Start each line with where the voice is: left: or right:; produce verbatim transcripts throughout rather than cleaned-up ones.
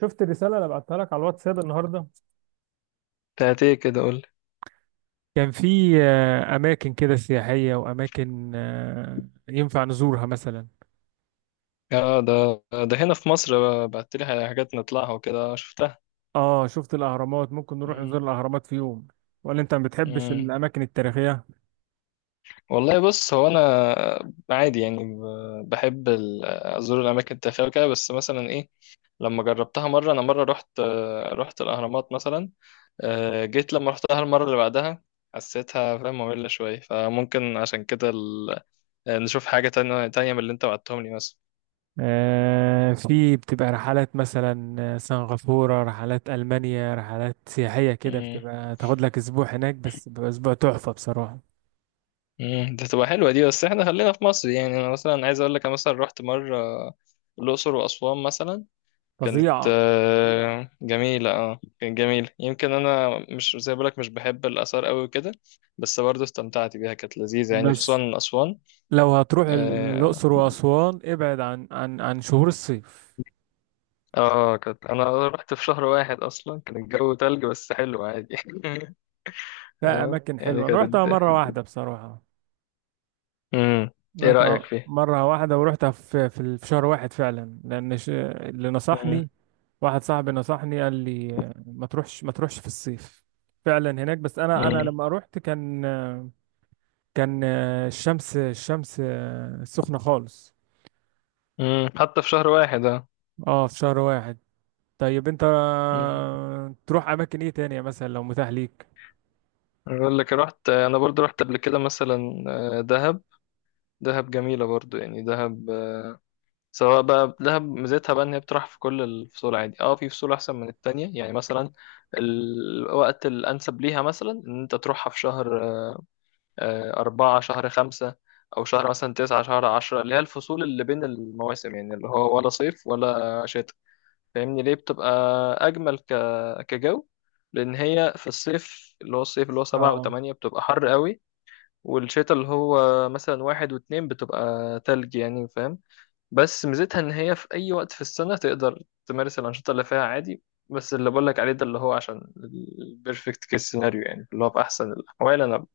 right: شفت الرسالة اللي بعتها لك على الواتساب النهاردة؟
left: بتاعت ايه كده؟ قول لي.
right: كان في آه، أماكن كده سياحية، وأماكن آه، ينفع نزورها مثلا.
left: اه، ده ده هنا في مصر، بقى- بعت لي حاجات نطلعها وكده شفتها.
right: اه، شفت الأهرامات. ممكن نروح
left: مم.
right: نزور الأهرامات في يوم. ولا أنت ما بتحبش
left: مم.
right: الأماكن التاريخية؟
left: والله، بص، هو انا عادي يعني، ب- بحب ال- ازور الاماكن التاريخيه وكده، بس مثلا ايه، لما جربتها مره، انا مره رحت آه، رحت الاهرامات مثلا. آه، جيت لما رحتها المره اللي بعدها، حسيتها، فاهم، ممله شويه، فممكن عشان كده ال- نشوف حاجه تانية تانية من اللي انت بعتهم لي،
right: آه، في بتبقى رحلات مثلا، آه، سنغافورة، رحلات ألمانيا، رحلات سياحية كده
left: مثلا.
right: بتبقى تاخد لك أسبوع هناك، بس بيبقى أسبوع تحفة بصراحة.
left: امم ده تبقى حلوه دي، بس احنا خلينا في مصر يعني، انا مثلا عايز اقول لك، انا مثلا رحت مره الاقصر واسوان مثلا. كانت
right: فظيعة.
left: آه، جميله، اه كانت جميله. يمكن انا مش زي بقولك، مش بحب الاثار قوي وكده، بس برضه استمتعت بيها، كانت لذيذه يعني،
right: بس
left: خصوصا اسوان.
right: لو هتروح
left: اه.
right: الأقصر وأسوان، ابعد عن عن عن شهور الصيف.
left: آه، كانت، انا رحت في شهر واحد، اصلا كان الجو تلج بس حلو عادي.
right: لا،
left: آه،
right: اماكن
left: يعني
right: حلوه، انا رحتها
left: كانت،
right: مره واحده بصراحه.
left: امم، ايه رايك
right: رحتها
left: فيه؟
right: مره واحده، ورحتها في في ال- في شهر واحد فعلا، لان ش- اللي
left: امم.
right: نصحني واحد صاحبي، نصحني قال لي آه، ما تروحش ما تروحش في الصيف فعلا هناك. بس انا انا
left: امم.
right: لما رحت كان آه، كان آه، الشمس الشمس آه، سخنه خالص.
left: أمم، حتى في شهر واحد.
right: اه، في شهر واحد. طيب، انت
left: اه،
right: آه، تروح اماكن ايه تانية مثلا لو متاح ليك؟
left: اقول لك، رحت انا برضو رحت قبل كده مثلا، آه، دهب. دهب جميله برضو يعني، دهب آه، سواء بقى دهب، ميزتها بقى ان هي بتروح في كل الفصول عادي، اه في فصول احسن من التانية يعني. مثلا الوقت الانسب ليها، مثلا ان انت تروحها في شهر آه، أربعة، شهر خمسة، او شهر مثلا تسعة، شهر عشرة، اللي هي الفصول اللي بين المواسم، يعني اللي هو ولا صيف ولا شتاء، فاهمني. ليه بتبقى اجمل ك... كجو؟ لان هي في الصيف، اللي هو الصيف اللي هو سبعة
right: اه،
left: وثمانية بتبقى حر قوي، والشتاء اللي هو مثلا واحد واتنين بتبقى تلج، يعني فاهم. بس ميزتها ان هي في اي وقت في السنة تقدر تمارس الانشطة اللي فيها عادي. بس اللي بقولك عليه ده اللي هو عشان البيرفكت كيس سيناريو يعني، اللي هو في احسن الاحوال انا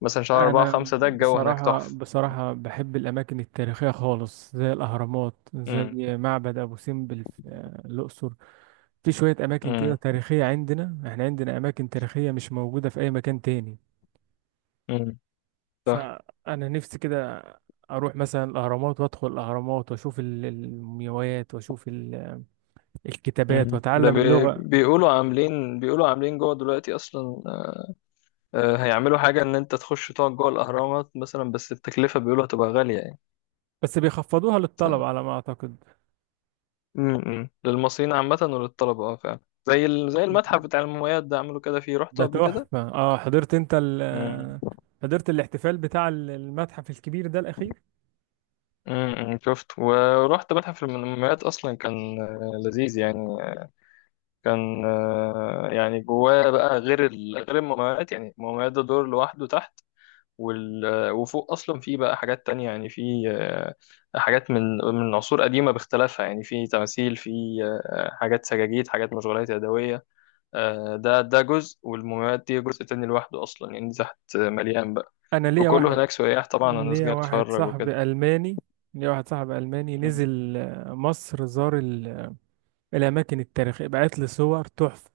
left: مثلا شهر أربعة
right: انا
left: خمسة، ده الجو هناك
right: بصراحه
left: تحفة.
right: بصراحه بحب الاماكن التاريخيه خالص، زي الاهرامات،
left: امم.
right: زي معبد ابو سمبل في آه، الاقصر. في شويه اماكن كده
left: امم.
right: تاريخيه عندنا. احنا عندنا اماكن تاريخيه مش موجوده في اي مكان تاني.
left: امم. صح.
right: فانا نفسي كده اروح مثلا الاهرامات، وادخل الاهرامات، واشوف ال- المومياوات، واشوف ال-
left: امم
right: الكتابات،
left: ده
right: واتعلم
left: بي...
right: اللغه.
left: بيقولوا عاملين بيقولوا عاملين جوه دلوقتي اصلا، آه، هيعملوا حاجه ان انت تخش تقعد جوه الاهرامات مثلا، بس التكلفه بيقولوا هتبقى غاليه
right: بس بيخفضوها للطلب
left: يعني.
right: على ما اعتقد.
left: امم للمصريين عامة وللطلبة، اه فعلا. زي ال... زي المتحف بتاع المومياوات، ده عملوا كده فيه، رحته
right: ده
left: قبل كده.
right: تحفة. اه، حضرت انت
left: امم.
right: ال حضرت الاحتفال بتاع ال- المتحف الكبير ده الأخير؟
left: امم. شفت، ورحت متحف المومياوات أصلا، كان آه، لذيذ يعني. كان آه، يعني جواه بقى، غير ال... غير المومياوات، يعني المومياوات ده دور لوحده تحت، وال... آه، وفوق أصلا فيه بقى حاجات تانية، يعني فيه آه، حاجات من من عصور قديمة باختلافها، يعني فيه تماثيل، فيه آه، حاجات سجاجيد، حاجات مشغولات يدوية، آه، ده ده جزء والمومياوات دي جزء تاني لوحده أصلا، يعني تحت مليان بقى.
right: أنا ليا
left: وكله
right: واحد
left: هناك سياح طبعا، الناس
right: ليا
left: جاية
right: واحد
left: بتتفرج وكده.
right: صاحبي ألماني ليا واحد صاحبي ألماني
left: مم.
right: نزل آه، مصر، زار ال- الأماكن التاريخية، بعت لي صور تحفة.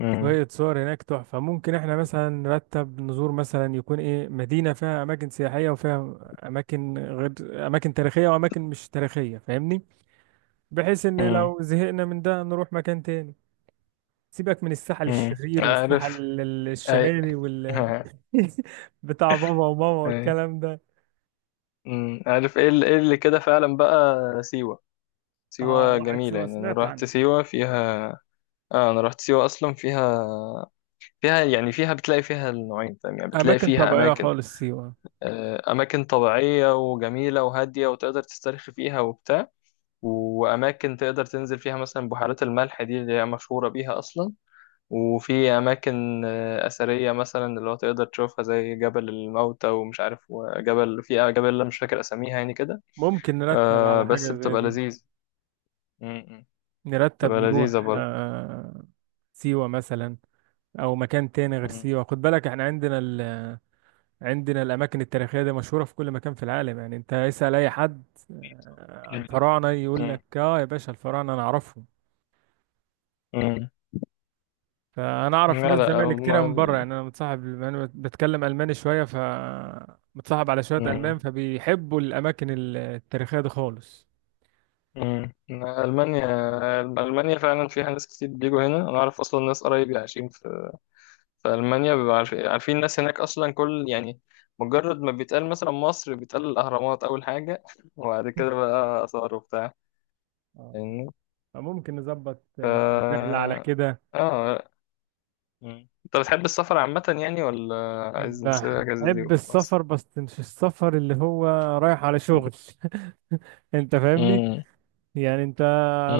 left: مم.
right: شوية صور هناك تحفة. ممكن احنا مثلا نرتب نزور مثلا، يكون ايه، مدينة فيها أماكن سياحية، وفيها أماكن غير أماكن تاريخية، وأماكن مش تاريخية، فاهمني؟ بحيث إن
left: مم.
right: لو زهقنا من ده نروح مكان تاني. سيبك من السحل
left: مم.
right: الشرير، والسحل
left: عارف.
right: ال- ال-
left: أي.
right: الشمالي، وال بتاع بابا وماما
left: أي.
right: والكلام ده.
left: مم. عارف إيه اللي, إيه اللي كده فعلا بقى. سيوة.
right: اه،
left: سيوة
right: واحد،
left: جميلة
right: سيوة
left: يعني، أنا
right: سمعت
left: رحت
right: عنه.
left: سيوة فيها، آه أنا رحت سيوة أصلا فيها. فيها يعني، فيها بتلاقي فيها النوعين فاهم يعني، بتلاقي
right: أماكن
left: فيها
right: طبيعية
left: أماكن
right: خالص سيوة.
left: آه، أماكن طبيعية وجميلة وهادية وتقدر تسترخي فيها وبتاع، وأماكن تقدر تنزل فيها مثلا بحيرات الملح دي، اللي هي مشهورة بيها أصلا، وفي أماكن آه، أثرية مثلا اللي هو تقدر تشوفها، زي جبل الموتى، ومش عارف، وجبل، في جبل أنا مش فاكر أساميها يعني كده،
right: ممكن نرتب
left: آه
right: على
left: بس
right: حاجة زي
left: بتبقى
right: دي.
left: لذيذة. م- م.
right: نرتب
left: بتبقى
right: نروح
left: لذيذة برضه.
right: آه سيوة مثلا. أو مكان تاني غير
left: م-
right: سيوة. خد بالك، احنا عندنا ال... عندنا الأماكن التاريخية دي مشهورة في كل مكان في العالم. يعني أنت اسأل أي حد، آه، الفراعنة، يقول
left: م-
right: لك اه يا باشا، الفراعنة أنا أعرفهم.
left: م.
right: فانا اعرف
left: لا
right: ناس،
left: لا،
right: زمايلي
left: ألم-
right: كتيره من بره،
left: ال-
right: يعني انا متصاحب، انا بتكلم الماني شويه، ف متصاحب على شويه
left: م-
right: المان، فبيحبوا الاماكن التاريخيه دي خالص.
left: م. ألمانيا ألمانيا فعلا فيها ناس كتير بيجوا هنا، أنا أعرف أصلا ناس قرايبي عايشين في في ألمانيا، بيبقى عارف- عارفين الناس هناك أصلا، كل يعني مجرد ما بيتقال مثلا مصر، بيتقال الأهرامات أول حاجة. وبعد كده بقى آثار وبتاع،
right: آه.
left: فاهمني.
right: فممكن نظبط آه،
left: ف
right: رحله على كده.
left: اه. مم. أنت بتحب السفر عامة يعني، ولا عايز نسيب الأجازة دي
right: بحب
left: وخلاص؟
right: السفر، بس مش السفر اللي هو رايح على شغل. انت فاهمني.
left: مم.
right: يعني انت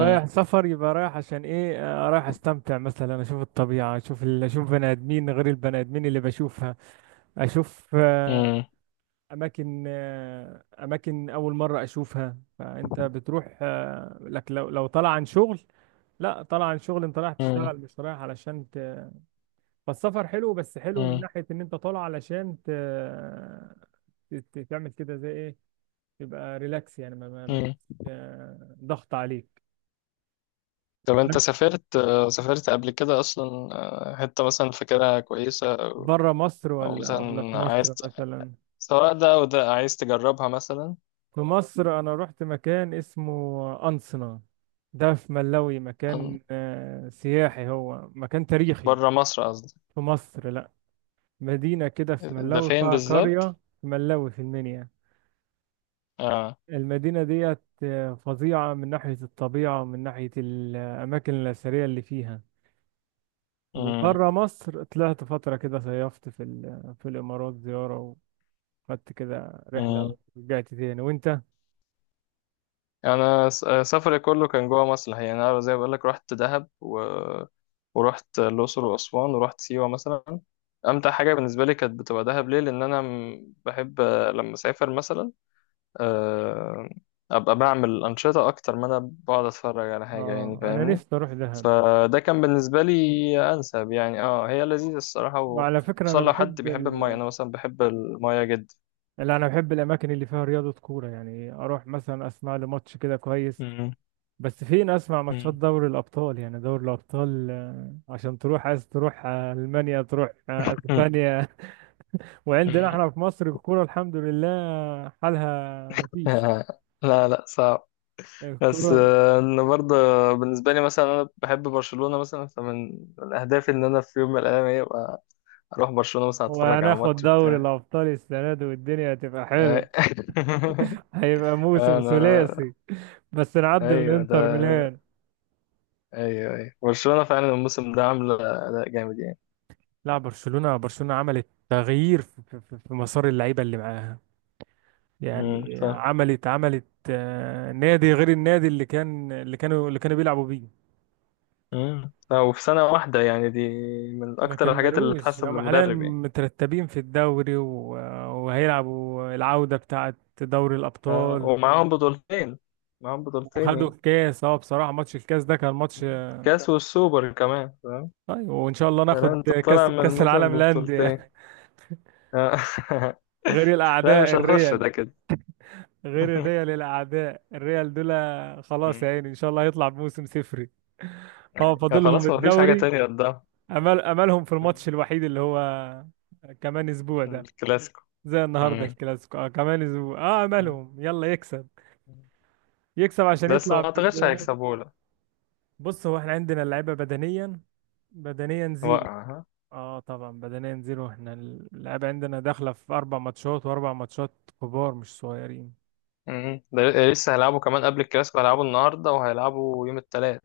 right: رايح سفر يبقى رايح عشان ايه؟ آه، رايح استمتع مثلا، اشوف الطبيعة، اشوف ال... اشوف بني ادمين غير البني ادمين اللي بشوفها، اشوف آه،
left: مم.
right: اماكن آه، اماكن اول مره اشوفها. فانت بتروح آه، لك، لو لو طالع عن شغل، لا طالع عن شغل انت رايح
left: مم.
right: تشتغل مش رايح علشان ت... فالسفر حلو، بس حلو من
left: مم.
right: ناحيه ان انت طالع علشان ت... ت- تعمل كده زي ايه، تبقى ريلاكس يعني ما, ما... ما...
left: مم.
right: آه، ضغط عليك.
left: طب أنت،
right: انا،
left: سافرت سافرت قبل كده أصلا، آه، حتة مثلا فاكرها كويسة،
right: بره مصر
left: أو
right: ولا ولا في
left: مثلا عايز
right: مصر
left: ت-
right: مثلا؟
left: سواء ده أو ده عايز تجربها مثلا؟
right: في مصر انا رحت مكان اسمه أنصنا. ده في ملاوي، مكان آه، سياحي، هو مكان تاريخي.
left: بره مصر قصدي.
right: في مصر، لا. مدينة كده في
left: ده
right: ملاوي،
left: فين
right: فيها
left: بالظبط؟
right: قرية في ملاوي، في المنيا.
left: اه.
right: المدينة ديت آه، فظيعة من ناحية الطبيعة، ومن ناحية الأماكن الأثرية اللي فيها.
left: امم.
right: وبره مصر، طلعت فترة كده، صيفت في ال- في الإمارات زيارة، وخدت كده رحلة
left: امم.
right: ورجعت تاني. وأنت؟
left: انا س- سفري كله كان جوه مصر الحقيقة يعني، انا زي ما بقول لك، رحت دهب و... ورحت الاقصر واسوان، ورحت سيوه مثلا. امتع حاجه بالنسبه لي كانت بتبقى دهب، ليه، لان انا م- بحب آه، لما اسافر مثلا آه، ابقى بعمل انشطه اكتر ما انا بقعد اتفرج على حاجه يعني،
right: آه أنا
left: فاهمني.
right: نفسي أروح دهب.
left: فده كان بالنسبه لي انسب يعني، اه هي لذيذه الصراحه و...
right: وعلى فكرة،
left: خصوصا
right: أنا
left: لو حد
right: بحب
left: بيحب المايه،
right: ال
left: انا مثلا بحب المايه جدا.
right: لا، انا بحب الاماكن اللي فيها رياضه، كوره، يعني اروح مثلا اسمع لي ماتش كده كويس.
left: مم.
right: بس فين اسمع ماتشات
left: مم.
right: دوري الابطال؟ يعني دوري الابطال، آه، عشان تروح عايز تروح آه، المانيا، تروح آه،
left: مم.
right: اسبانيا. وعندنا
left: مم.
right: احنا في مصر الكوره، الحمد لله، حالها مفيش
left: آه، لا لا صعب. بس
right: الكوره.
left: آه، انا برضه بالنسبه لي مثلا، انا بحب برشلونه مثلا، فمن من اهدافي ان انا في يوم من الايام ايه، أبقى اروح برشلونه مثلا، اتفرج على
right: وهناخد
left: ماتش
right: دوري
left: بتاع.
right: الابطال السنه دي، والدنيا هتبقى حلوه،
left: آه.
right: هيبقى موسم
left: انا،
right: ثلاثي. بس نعدي من
left: ايوه ده.
right: انتر ميلان.
left: ايوه ايوه، برشلونه فعلا الموسم ده عامله اداء جامد يعني.
right: لا، برشلونة برشلونة عملت تغيير في, في, في مسار اللعيبة اللي معاها.
left: مم.
right: يعني
left: ف
right: عملت عملت آه، نادي غير النادي اللي كان، اللي كانوا اللي كانوا بيلعبوا بيه.
left: مم. ف- وفي سنه واحده يعني دي، من
right: ما
left: اكتر الحاجات اللي
right: كملوش.
left: تحسب
right: هم حاليا
left: للمدرب يعني.
right: مترتبين في الدوري، و- وهيلعبوا العودة بتاعة دوري
left: ف-
right: الأبطال.
left: ومعاهم بطولتين، معاهم بطولتين
right: وخدوا
left: يعني.
right: الكاس. اه بصراحة، ماتش الكاس ده كان ماتش.
left: كاس والسوبر كمان فاهم.
right: طيب، وإن شاء الله
left: فلا
right: ناخد
left: انت
right: كاس
left: طالع من
right: كاس
left: الموسم
right: العالم
left: ببطولتين.
right: للأندية.
left: آه.
right: غير
left: لا
right: الأعداء
left: مش هنخش
right: الريال.
left: ده كده.
right: غير الريال، الأعداء الريال دول. خلاص يا
left: مم.
right: عيني، إن شاء الله هيطلع بموسم صفري. اه،
left: يعني.
right: فاضلهم
left: خلاص، ما فيش حاجة
right: الدوري.
left: تانية قدام.
right: امل املهم في
left: مم.
right: الماتش الوحيد اللي هو كمان اسبوع ده،
left: الكلاسيكو.
right: زي النهارده
left: مم.
right: الكلاسيكو. اه كمان اسبوع، اه
left: مم.
right: املهم يلا يكسب، يكسب عشان
left: بس
right: يطلع
left: ما
right: ب...
left: اعتقدش
right: ب-
left: هيكسبوه، لا.
right: بص، هو احنا عندنا اللعيبه بدنيا، بدنيا زيرو.
left: وقع ها.
right: اه طبعا، بدنيا زيرو. احنا اللعيبه عندنا داخله في اربع ماتشات، واربع ماتشات كبار مش صغيرين.
left: مم. ده لسه هيلعبوا كمان قبل الكلاسيكو، هيلعبوا النهاردة وهيلعبوا يوم التلات،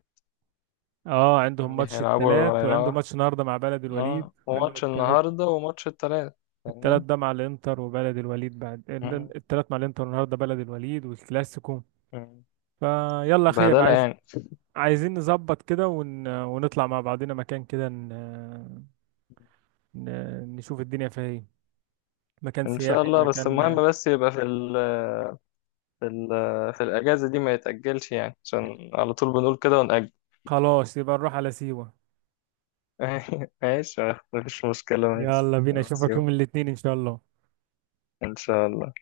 right: اه، عندهم
left: يعني
right: ماتش
left: هيلعبوا
right: التلات، وعنده
left: هيلعبوا
right: ماتش النهارده مع بلد الوليد،
left: اه،
right: عندهم
left: وماتش
right: التلات.
left: النهاردة وماتش التلات،
right: التلات
left: فاهمني؟
right: ده مع الانتر، وبلد الوليد بعد.
left: مم.
right: التلات مع الانتر، النهارده بلد الوليد والكلاسيكو.
left: مم.
right: فيلا خير.
left: بهدلة
right: عايز
left: يعني.
right: عايزين نظبط كده، ون... ونطلع مع بعضنا مكان كده، ن... ن... نشوف الدنيا فيها ايه، مكان
left: ان شاء
right: سياحي،
left: الله، بس المهم
right: مكان.
left: بس يبقى في ال في ال في الاجازه دي، ما يتاجلش يعني، عشان على طول بنقول كده ونأجل.
right: خلاص، يبقى نروح على سيوة.
left: ماشي. مفيش مشكله، ماشي.
right: يلا بينا،
left: بس
right: اشوفك
left: يلا.
right: يوم الاثنين ان شاء الله.
left: ان شاء الله